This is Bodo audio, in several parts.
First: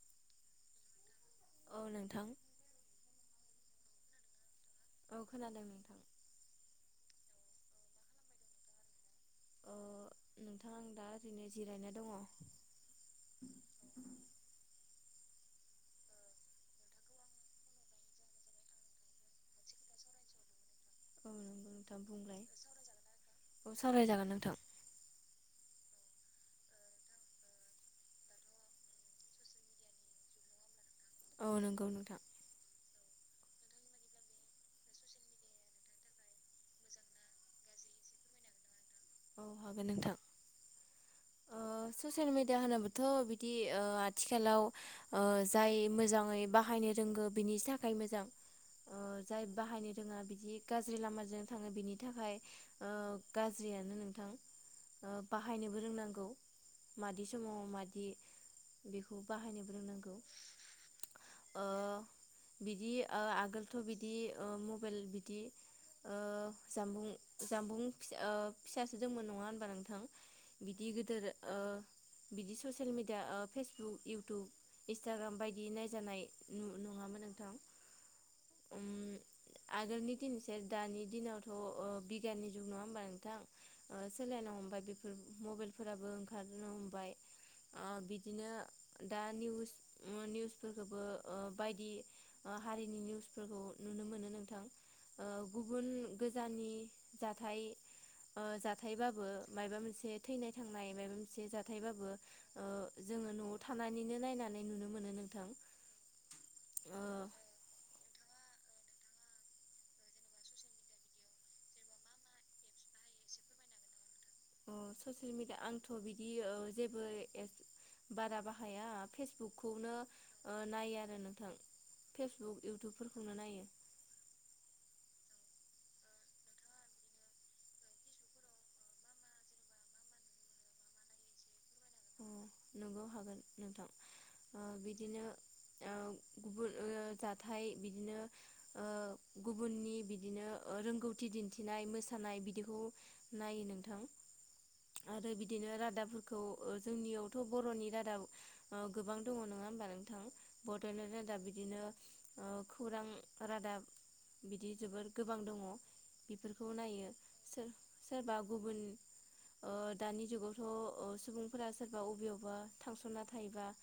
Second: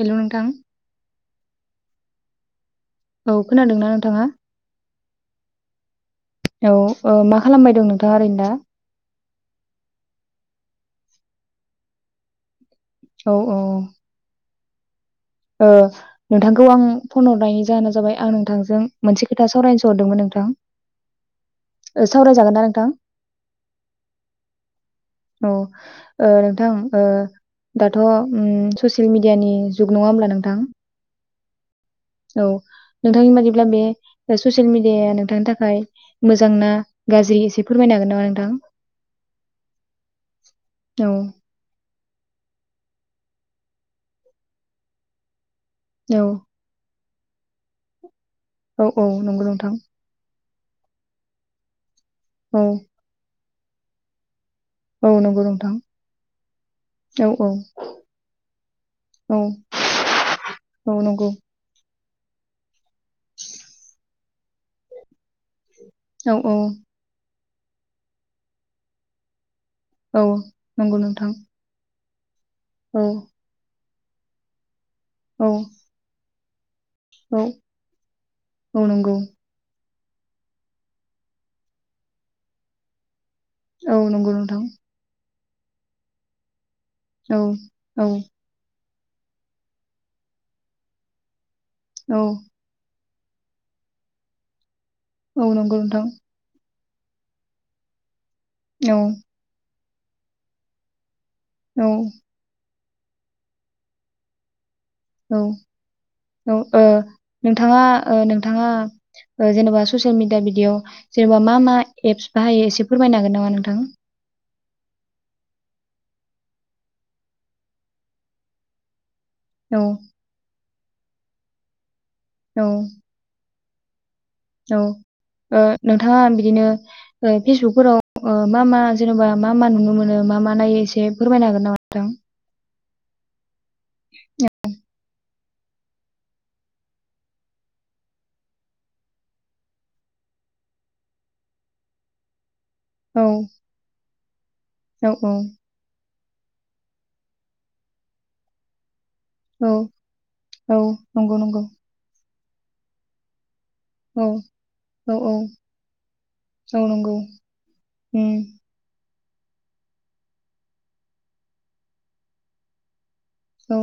हेल' नोंथां औ नोंथां औ खोनादों न नोंथाङा? औ खोनादों नोंथां खालामबायदं नोंथाङा ओरैनो दा? अ नोंथां आं दा ओरैनो जिरायना दङ औ औ अ ओ नोंथांखौ आं फन हरनायनि जाहोना जाबाय आं नोंथांजों मोनसे खोथा सावरायनोसो हरदोंमोन नोंथां ओ सावरायजागोन ना नोंथां सावरायजागोन नोंथां औ ओ नोंथां ओ दाथ' ससिल मिडियानि जुग नङा होमब्ला नोंथां? औ नंगौ नोंथां औ नोंथांनि बादिब्ला बे ससियेल मिडियाया नोंथांनि थाखाय मोजां ना गाज्रि एसे फोरमायनो हागोन नामा नोंथां औ हागोन नोंथां औ ओ ससियेल मेडिया होनोबाथ' बिदि ओ आथिखालाव ओ जाय औ मोजाङै बाहायनो रोंगो बिनि थाखाय मोजां औ ओ औ नंगौ जाय नोंथां बाहायनो रोङा बिदि गाज्रि लामाजों थाङो बिनि थाखाय औ ओ गाज्रियानो नोंथां औ नंगौ नोंथां बाहायनोबो रोंनांग मादि औ औ समाव मादि बेखौ औ बाहायनोबो रोंनांगौ औ नंगौ ओ ओ बिदि ओ आगोलथ' बिदि ओ मबाइल बिदि ओ औ औ जामबुं जामबुं फिसा ओ फिसासो दोंमोन नङा होन‌ औ इ नंगौ गोदोर नोंथां ओ बिदि ससियेल औ मिडिया ओ फेस बुक इउटुब इन्सटाग्राम औ बायदि नायजानाय न नङा औ औ नंगौ आगोलनि दिनसाय दानि दिनावथ' बिगियाननि जुग नङा होमबा नोंथां औ ओ नंगौ सोलायनो नोंथां हमबाय बेफोर मबाइल फोराबो ओंखारनो हम बाय औ ओ औ बिदिनो दा निउस ओ निउसफोरखौबो ओ बायदि औ ओ हारिनि निउस फोरखौ नुनो मोनो नोंथां। ओ औ नंगौ गुबुन नोंथां गोजाननि जाथाय ओ औ जाथायबाबो मायबा मोनसे हे थैनाय थांनायबाय एसे औ जाथायबाबो ओ जोङो न'आव थानानैनो नायनानै नुनो मोन। औ औ ओ नोंथाङा ओ नोंथाङा ओ जेनेबा ससियेल मिडिया बिदियाव जेनेबा मा मा एप्स बाहायो एसे फोरमायनो हागोन नामा नोंथां? अ ससियेल मिडिया आंथ' बिदि जेबो एप्स बारा बाहाया। औ फेसबुकखौनो ओ नायो। आरो नोंथां। औ फेसबुक इउटुबफोरखौनो नायो। औ नोंथाङा ओ बिदिनो ओ फेसबुकफोराव मा मा जेनेबा मा मा नुनो मोनो मा मा नायो एसे फोरमायनो हागोन नामा? दां नोंगौ हागोन नोंथां। औ ओ बिदिनो ओ गुबुन ओ जाथाइ बिदिनो ओ गुबुननि बिदिनो रोंगौथि दिन्थिनाय मोसानाय बिदि खौ औ नायो नोंथां औ आरो औ बिदिनो रादाब खौ। जोंनियावथ' बर'नि रादाब ओ गोबां दङ नङा औ होमबा नोंथां औ बड'लेण्ड नंगौ रादाब नंगौ बिदिनो औ खौरां रादाब औ बिदि जोबोर औ औ गोबां दङ बेफोरखौ औ नायो नंगौ सो-सोरबा उम गुबुन ओ दानि जुगावथ' ओ सुबुं फोर सोरबा अबेआवबा थांस'ना था थायोबा औ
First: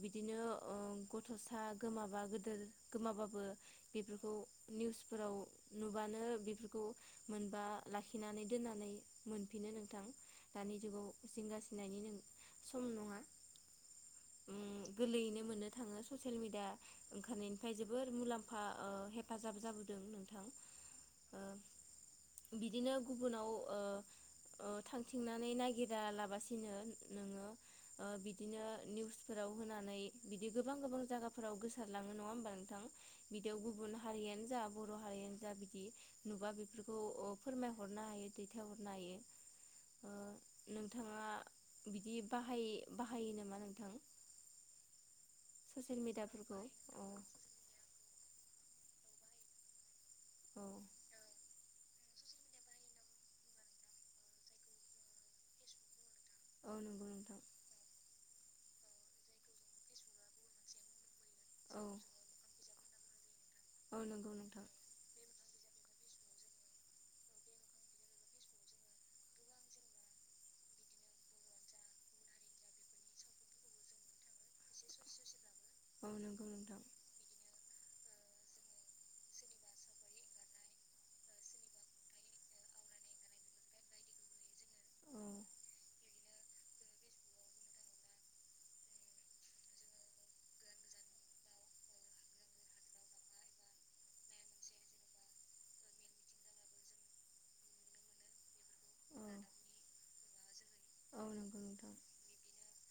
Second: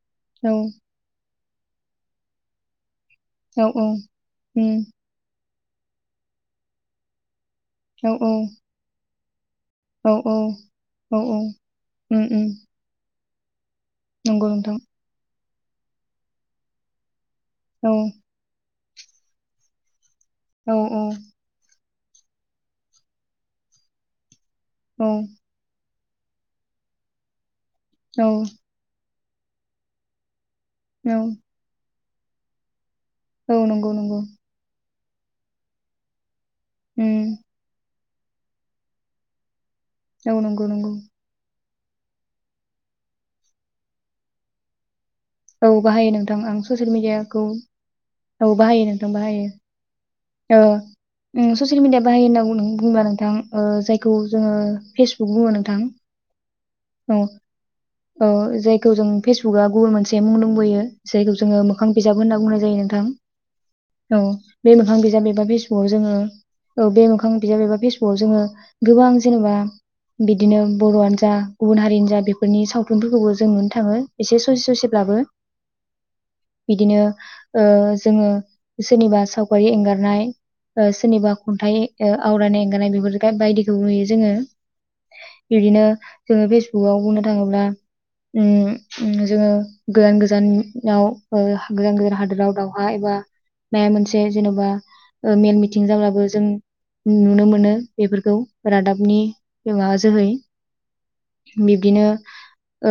बिदिनो औ ओ सा गोमाबा गोदोर गोमाबाबो औ औ बेफोरखौ उम निउसफोराव नुबानो बेफोरखौ मोन बा औ लाखिनानै दोननानै मोन फिनो नोंथां औ दानि जुगाव औ औ जिंगासिनायनि नो उम उम सम नङा। नंगौ उम नोंथां। गोरलैयैनो मोननो थाङो ससियेल मिडिया ओंखारनायनिफ्राय औ जोबोर मुलाम्फा ओ हेफाजाब जाबोदों नोंथां औ औ। ओ बिदिनो गुबुनाव ओ ओ औ थांथिंनानै नागिर रा लाबासिनो नोङो ओ औ बिदिनो निउस फोराव होनानै बिद दि गोबां गोबां औ जागाफोराव गोसार लाङो नङा होमबा नोंथां? औ बिदियाव नंगौ गुबुन नंगौ हारियानो जा बर बर' हारियानो जा बिदि नुबा बेफोरखौ उम ओ फोरमायहर हरनो हायो दैथायहरनो हायो। औ नंगौ ओ नंगौ नोंथाङा बिदि बाहाय बाहायो नामा नोंथां? औ ससियेल बाहायो नोंथां ओं मिडियाफोरखौ ससियेल अ मिडियाखौ औ बाहायो नोंथ ओं बाहायो। औ उम ससियेल मिडिया बाहायो होनां बुंदों ओ बुंब्ला नोंथां ओ जायखौ जोङो फेसबुक बुङो नोंथां नंगौ औ नोंथां ओ जायखौ जों फेसबुकआ गुबुन मोनसे जे मुं दंबोयो जायखौ जोङो औ मोखां बिजाब होनना बुंनाय जायो। ओं औ नंगौ नोंथां बे मोखां बिजाब एबा बिस औ जोङो ओ बे मोखां बिजाब एबा फेसबुकव जोङो गोबां जेनेबा बिदिनो बर'आनो जा गुबुन हारिनो जा बेफोरनि सावथुनफोरखौबो जों मोननो थाङो एसे ससे ससेब ब्लाबो औ नंगौ नोंथां बिदिनो ओ जोङो सोरनिबा सावगारि एंगारनाय ओ सोरनिबा खन्थाइ ओ आवरायनाय एंगारनाय बेफोर बायदिखौ नुयो जोङो औ बिबदिनो जोङो फेसबुकाव बुंनो थाङोब्ला उम उम जोङो गोजान गोजानाव ओ गोजान गोजान हादोराव दावहा एबा बा मोनसे जेन'बा ओ मेल मिथिं जाब्लाबो नुनो मोनो बेफोरखौ रादाबनि औ माबा जोहै औ नंगौ नोंथां बिब्दिनो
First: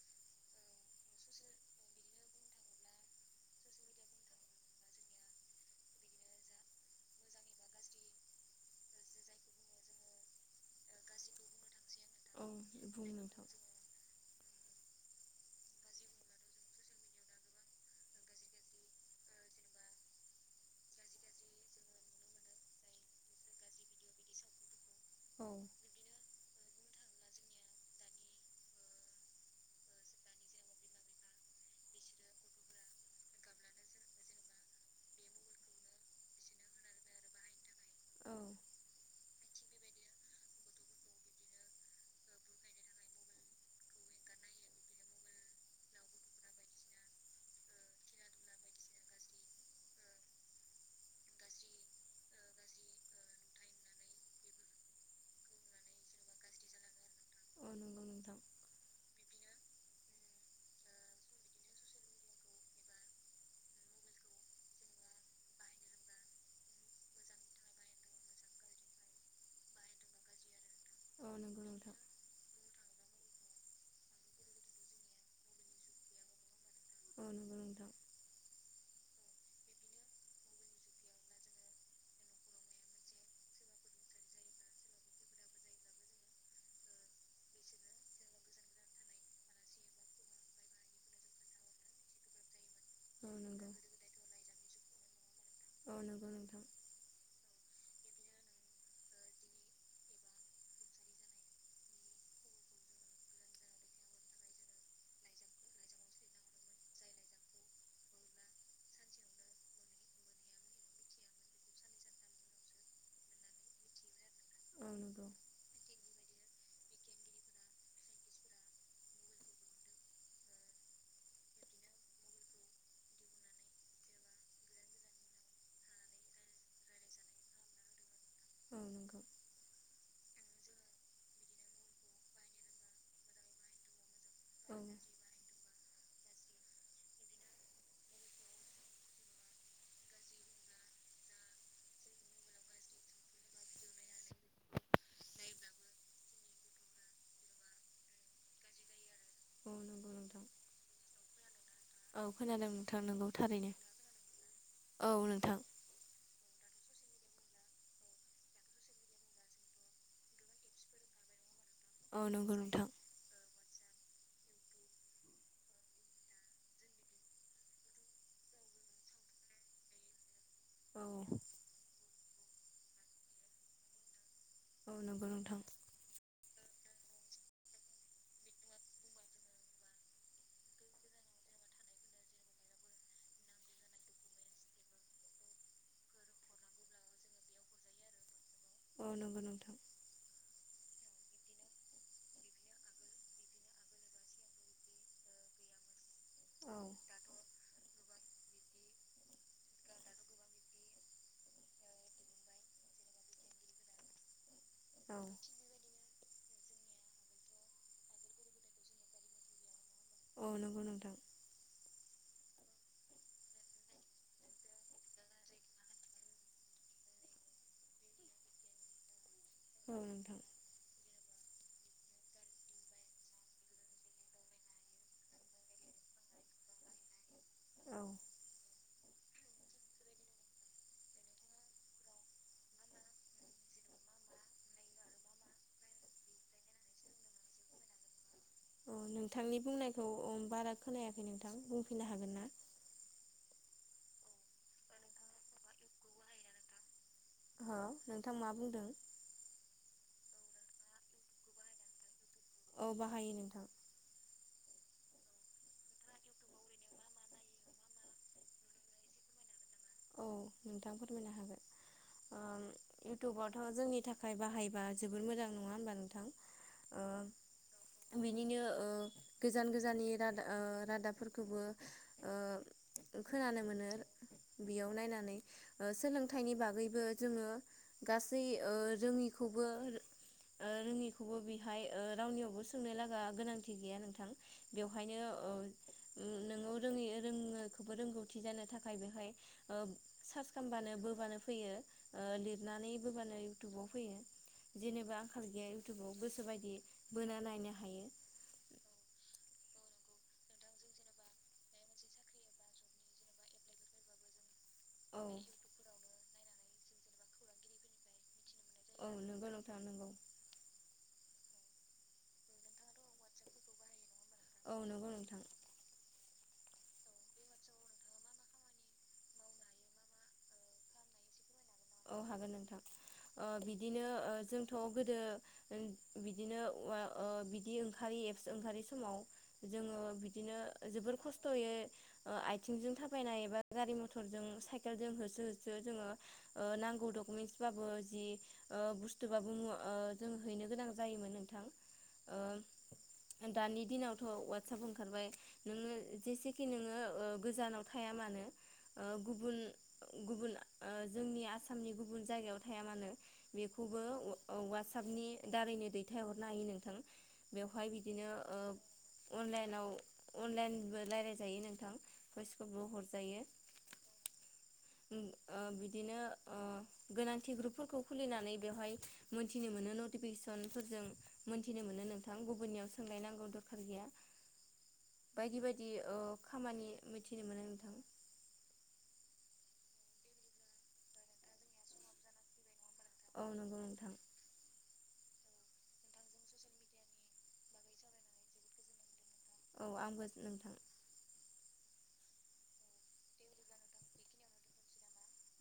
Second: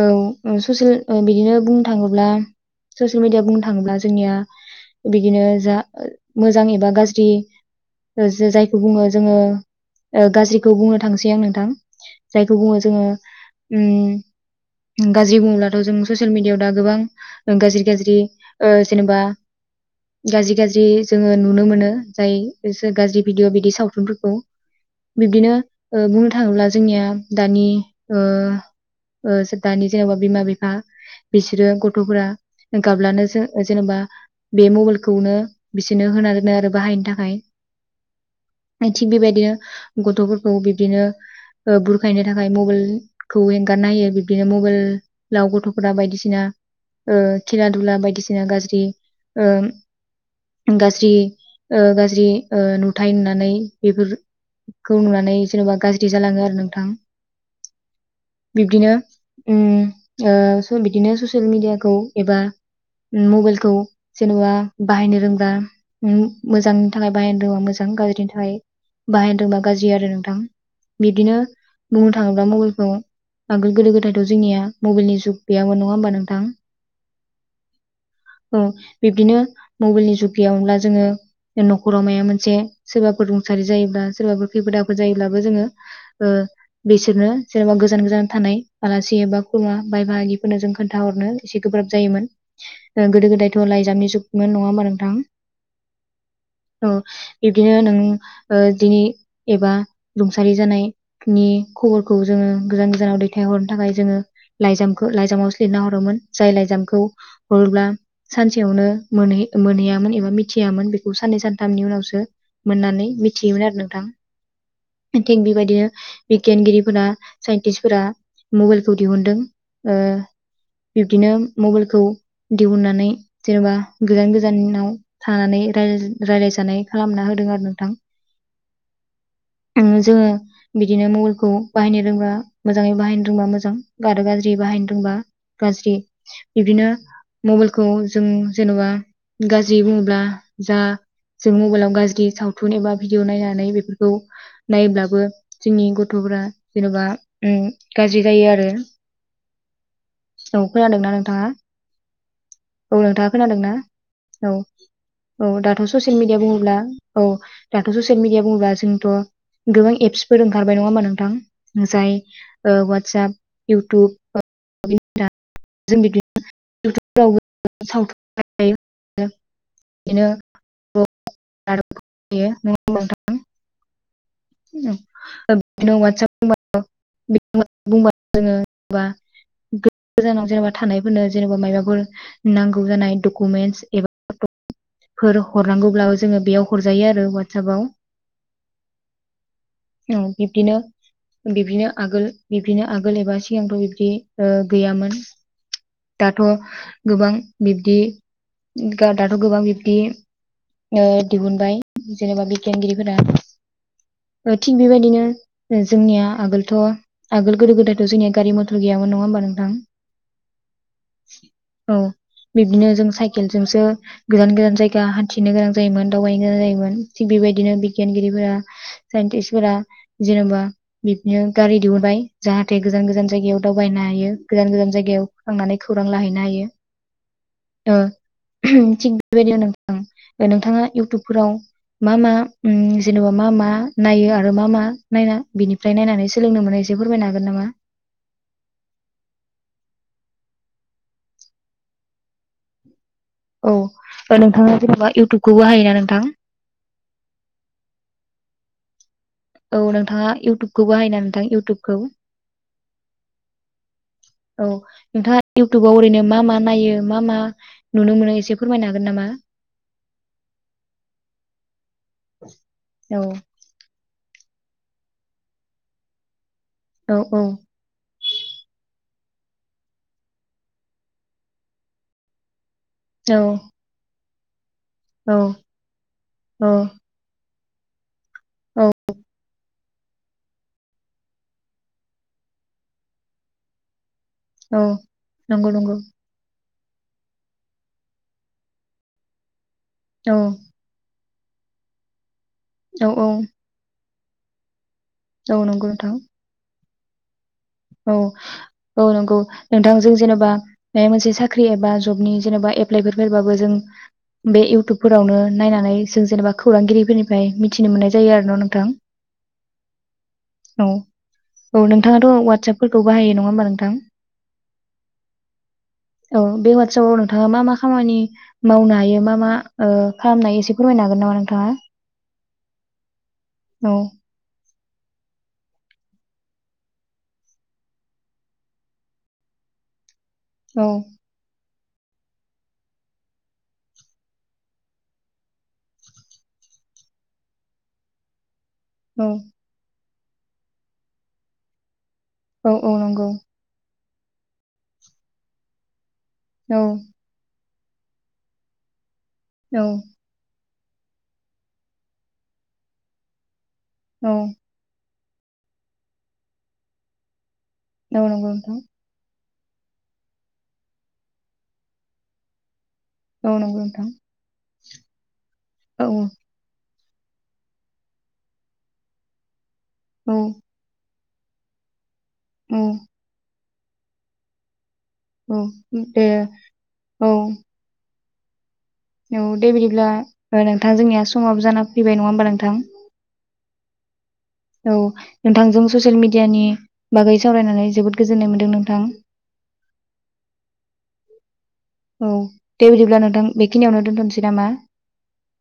औ ओं सुसिल ओ बिदिनो बुं। बुंनो थाङोब्ला ससिेल मिडियाआव बुंनो थाङोब्ला जोंनिया बिदिनो जा मोजां एबा गाज्रि जायखौ बुङो जोङो गाज्रिखौ बुंनो थांसै आं नो। थां औ जायखौ बुङो जोङो बुं नोंथां उम। गाज्रि बुङोब्लाथ' जों ससियेल मिडिया। ओ गोबां गाज्रि गाज्रि ओ जेनेबा गाज्रि गाज्रि जोङो नुनो मोनो जाय गाज्रि भिडअ बिदि सावथुन। फोरखौ औ बिबदिनो ओ बुंनो। बुंनो थाङोब्ला जोंनिया दानि ओ ओ दानि जेन'बा बिमा बिफा। बिसोरो गथ'फोरा गाब्लानो जों जेनेबा बे मबाइलखौनो बिसोरनो होना दोनो आरो बाहायनो थाखाय औ थिग बेबायदिनो गथ'फोरखौ बिब्दिनो ओ बुरखायनो थाखाय मबाइलखौ एंगारना होयो बिबदिनो मबाइलाव गथ'फोरा बायदिसिना। दा ओ खेला दुला बायदिसिना गाज्रि ओ गाज्रि ओ गाज्रि ओ नुथाय नुनानै बेफोरखौ नुनानै जेनेबा गाज्रि जालाङो आरो नोंथां। औ नंगौ नोंथां बिब्दिनो। उम ओ स। बिदिनो ससियेल मिेडियाखौ एबा मबाइलखौ जेनेबा बाहायनो रोंबा मोजांनि थाखाय बाहायनो रोंबा मोजां गाज्रिनि थाखाय बाहायनो रोंबा गाज्रि आरो नोंथां। औ बिदिनो नंगौ नोंथां बुंनो थाङोब्ला मबाइलखौ। आगोल गोदो गोदायथ' जोंनिया मबाइलनि जुग। गैयामोन नङा होमबा नोंथां। अ नंगौ नोंथां। औ बिबदिनो मबेलनि जुग गैयामोनब्ला जोङो न'खराव माया मोनसे सोरबाफोर रुंसारि जायोब्ला सोरबाफोर खैफोद आफोद जायोब्लाबो जोङो ओ बेसोरनो सोरबा गोजान गोजान थानाय आलासि बा खुरमा बाइ बाहागि। नो जों खोन्थाहरनो एसे गोब्राब जायोमोन। गोदो गोदायथ' लाइजामनि जुग। मोनो नङा होमबा नोंथां? औ नंगौ औ नंगौ नोंथां [unintelligible] बिदिनो नों दिनै एबा रुंसारि जानायनि खबरखौ जोङो गोजान गोजानाव दैथायहरनो थाखाय जोङो लाइजामखौ लाइजामावसो लिरना हरोमोन जाय लाइजामखौ हरोब्ला सानसेयावनो मोनहै मोनहैयामोन एबा मिथियामोन बेखौ साननै सानथामनि उनावसो मोननानै मिथियोमोन आरो नोंथां। औ नंगौ थिग बेबायदिनो। बिगियानगिरिफोरा साइन्टिस्टफोरा मबाइलखौ दिहुनदों। ओ बिब्दिनो मबाइलखौ दिहुननानै जेनेबा गोजान गोजानाव थानानै रायलायजानाय खालामना होदों आरो नोंथां। औ नंगौ औ [unintelligible] जोङो बिदिनो मबाइलखौ बाहायनो रोंबा मोजाङै बाहायनो रोंबा मोजां आरो गाज्रि ज्रि बाहायनो रोंबा गाज्रि बिदिनो मबाइलखौ जों जेन'बा गाज्रि बुङोब्ला जा जों मबाइलाव गाज्रि सावथुन एबा भिडिअ नायनानै बेफोरखौ नाय्लाबो जोंनि गथ'फोरा जेन'बा उम गाज्रि जायो आरो। औ नंगौ नोंथां। औ खोनादोंना नोंथाङा? खोनादों औ नोंथां नंगौ नोंथाङा थारैनो खोनादोंना औ औ दाथ' ससियेल मिडिया बुङोब्ला औ दाथ' ससियेल मिडिया बुङोब्ला जोंथ' गोबां एप्सफोर ओंखारबाय नङा हामा नोंथां? औ नंगौ जाय नोंथां वाटसाप इउ टुब। [unintelligible] [unintelligible] औ दयो नों नोंथां औ नंगौ [unintelligible] नोंथां बुंबा जोङो जेनबा गोजानाव जेनेबा थानायफोरनो जेनेबा मबाफोर नांगौ जानाय डकुमेन्टस एबा फोर हरनांगौब्ला जोङो बेयाव हरजायो आरो औ नंगौ नोंथां वाटसपआव औ बिब्दिनो बिब्दिनो आगोल बिब्दिनो आगोल एबा सिगांथ' बिब्दि ओ गैयामोन दाथ' औ गोबां बिब्दि दाथ' गोबां बिब बिदि ओ दिहुनबाय जेनेबा बिगियानगिरिफोरा थिग बेबायदिनो औ जोंनिया आगोलथ' आगोल गोदो गोदायथ' जोंनिया गारि मथर गैयामोन नङा होमबा नोंथां? औ नंगौ नोंथां औ बिब्दिनो जों साइकेल जोंसो गोजान गोजान जायगा हान्थिनो गोनां जायोमोन दावबायनो गोनां जायोमोन थिग बेबायदिनो बिगियानगिरिफोरा साइन्टिस फोरा औ नोंथां जेनेबा बि नो गारि दिहुनबाय जाहाथे गोजान गोजान जायगायाव दावबायनो हायो। गोजान गोजान जायगायाव थांनानै खौरां लाहैनो हायो ओ औ थिग बेबायदिनो औ नोंथाङा इउटुबफोराव मा मा जेनेबा मा मा नायो आरो मा मा नायना बिनिफ्राय नायनानै सोलोंनो मोनो एसे फोरमायनो हागोन नामा? अ नोंथांनि बुंनायखौ ओ बारा खोनायाखै नोंथां बुंफैनो हागोन ना? औ नोंथाङा जेन'बा इउटुबखौ बाहायो ना नोंथां? हो नोंथां मा बुंदों? औ नोंथाङा इउटुबखौ बाहायना नोंथां इउटुबखौ? औ बाहायो नोंथां औ नोंथाङा इउटुबाव ओरैनो मा-मा नायो मा-मा नुनो मोनो एसे फोरमायनो हागोन नामा? औ नोंथां फोरमायनो हागोन ओं औ इउटुबावथ' जोंनि थाखाय बाहायबा जोबोर मोजां नङा होनबा नोंथां औ औ ओ बिनिनो ओ गोजान गोजाननि रादा ओ रादाबफोरखोबो ओ औ खोनानो मोनो बेयाव नायनानै औ ओ सोलोंथाइनि औ बागैबो जोंङो गासै ओ औ रोङिखौबो रो ओ रोङिखौबो बेहाय रावनियावबो सोंनो लागा गोनांथि गैया नोंथां औ बेवहायनो ओ नंगौ नंगौ ओम नोङो रोङै रोङैखोबो रोंगौथि जानो थाखाय बेहाय ओ औ सार्च खालामबानो बोबानो फैयो ओ लिर नानै औ बोबानो इउटुबाव फैयो जेनेबा आंखाल औ गैया नंगौ नोंथां इउटुबाव गोसो बायदि बोना नायनो हायो औ औ नंगौ नोंथां जों जेनेबा बेहाय मोनसे साख्रि एबा जबनि जेनेबा एप्लाइफोर फैबाबो जों बे औ इउटुबफोरावनो नायनानै जों जेनेबा खौरांगिरिफोरनिफ्राय मिथिनो मोननाय जायो आरो नं औ नंगौ नोंथां नंगौ औ औ नोंथाङाथ' वाट साबफोरखौ बाहायो नङा होमबा नोंथां? औ नंगौ नोंथां औ बे वाटसापाव नोंथाङा मा मा खामानि मावनो हायो मा मा ओ खालामनो हायो एसे फोरमायनो हागोन नामा नोंथाङा औ हागोन नोंथां ओ औ बिदिनो ओ जों थ' गोदो ओं बिदिनो वा ओ बिदि ओंखारि एफस ओंखारि समाव जोङो बिद दिनो औ ओ जोबोर खस्थ'यै ओ आइथिंजों थाबायनाय एबा गारि मथरजों साइकेलजों होसो होसो जोङो ओ नांगौ डकुमेन्टस बाबो जि ओ औ बुस्थु बा मुवा ओ जों हैनो गोनां जायोमोन नोंथां औ-औ नंगौ थ' वाटसाप ओंखारबाय नोंङो जेसेखि औ नोङो ओ गोजानाव खाया मानो गुबुन औ गुबुन जोंनि आसामनि गुबुन जायगायाव थाया मानो बेखौबो औ अ ओ साबनि दारैनो दैथायहरनो हायो नोंथां बेवहाय औ बिदिनो नंगौ ओ नोंथां अनलाइनाव अनलाइनबो रायलायजायो नोंथां गसखौबो हर औ नंगौ नोंथां ओं औ औ गोनांथि ग्रुपफोरखौ खुलिनानै बेवहाय मोनसे फिनो मोनो औ नटिफिकेसनफोरजों मोनथिनो मोनो नोंथां थां औ गुबुनयाव सोंलाय नांगौ द खार गैया औ बायदि बायदि ओ दे खामानि मिथिनो मोनो नोंथां न दे बिदिब्ला ओ नोंथां जोंनिया समाबो जाना फैबाय नङा होमबा नोंथां औ नंगौ नोंथां औ नोंथांजों ससियेल मिडियानि बागै सावरायनानै जोबोद गोजोननाय मोन्दों नोंथां। औ आंबो नोंथां। औ दे बिदिब्ला नोंथां बेखिनियावनो दोनथनोसै नामा।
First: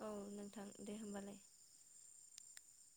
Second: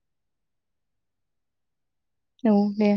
औ नोंथां दे होमबालाय। औ दे।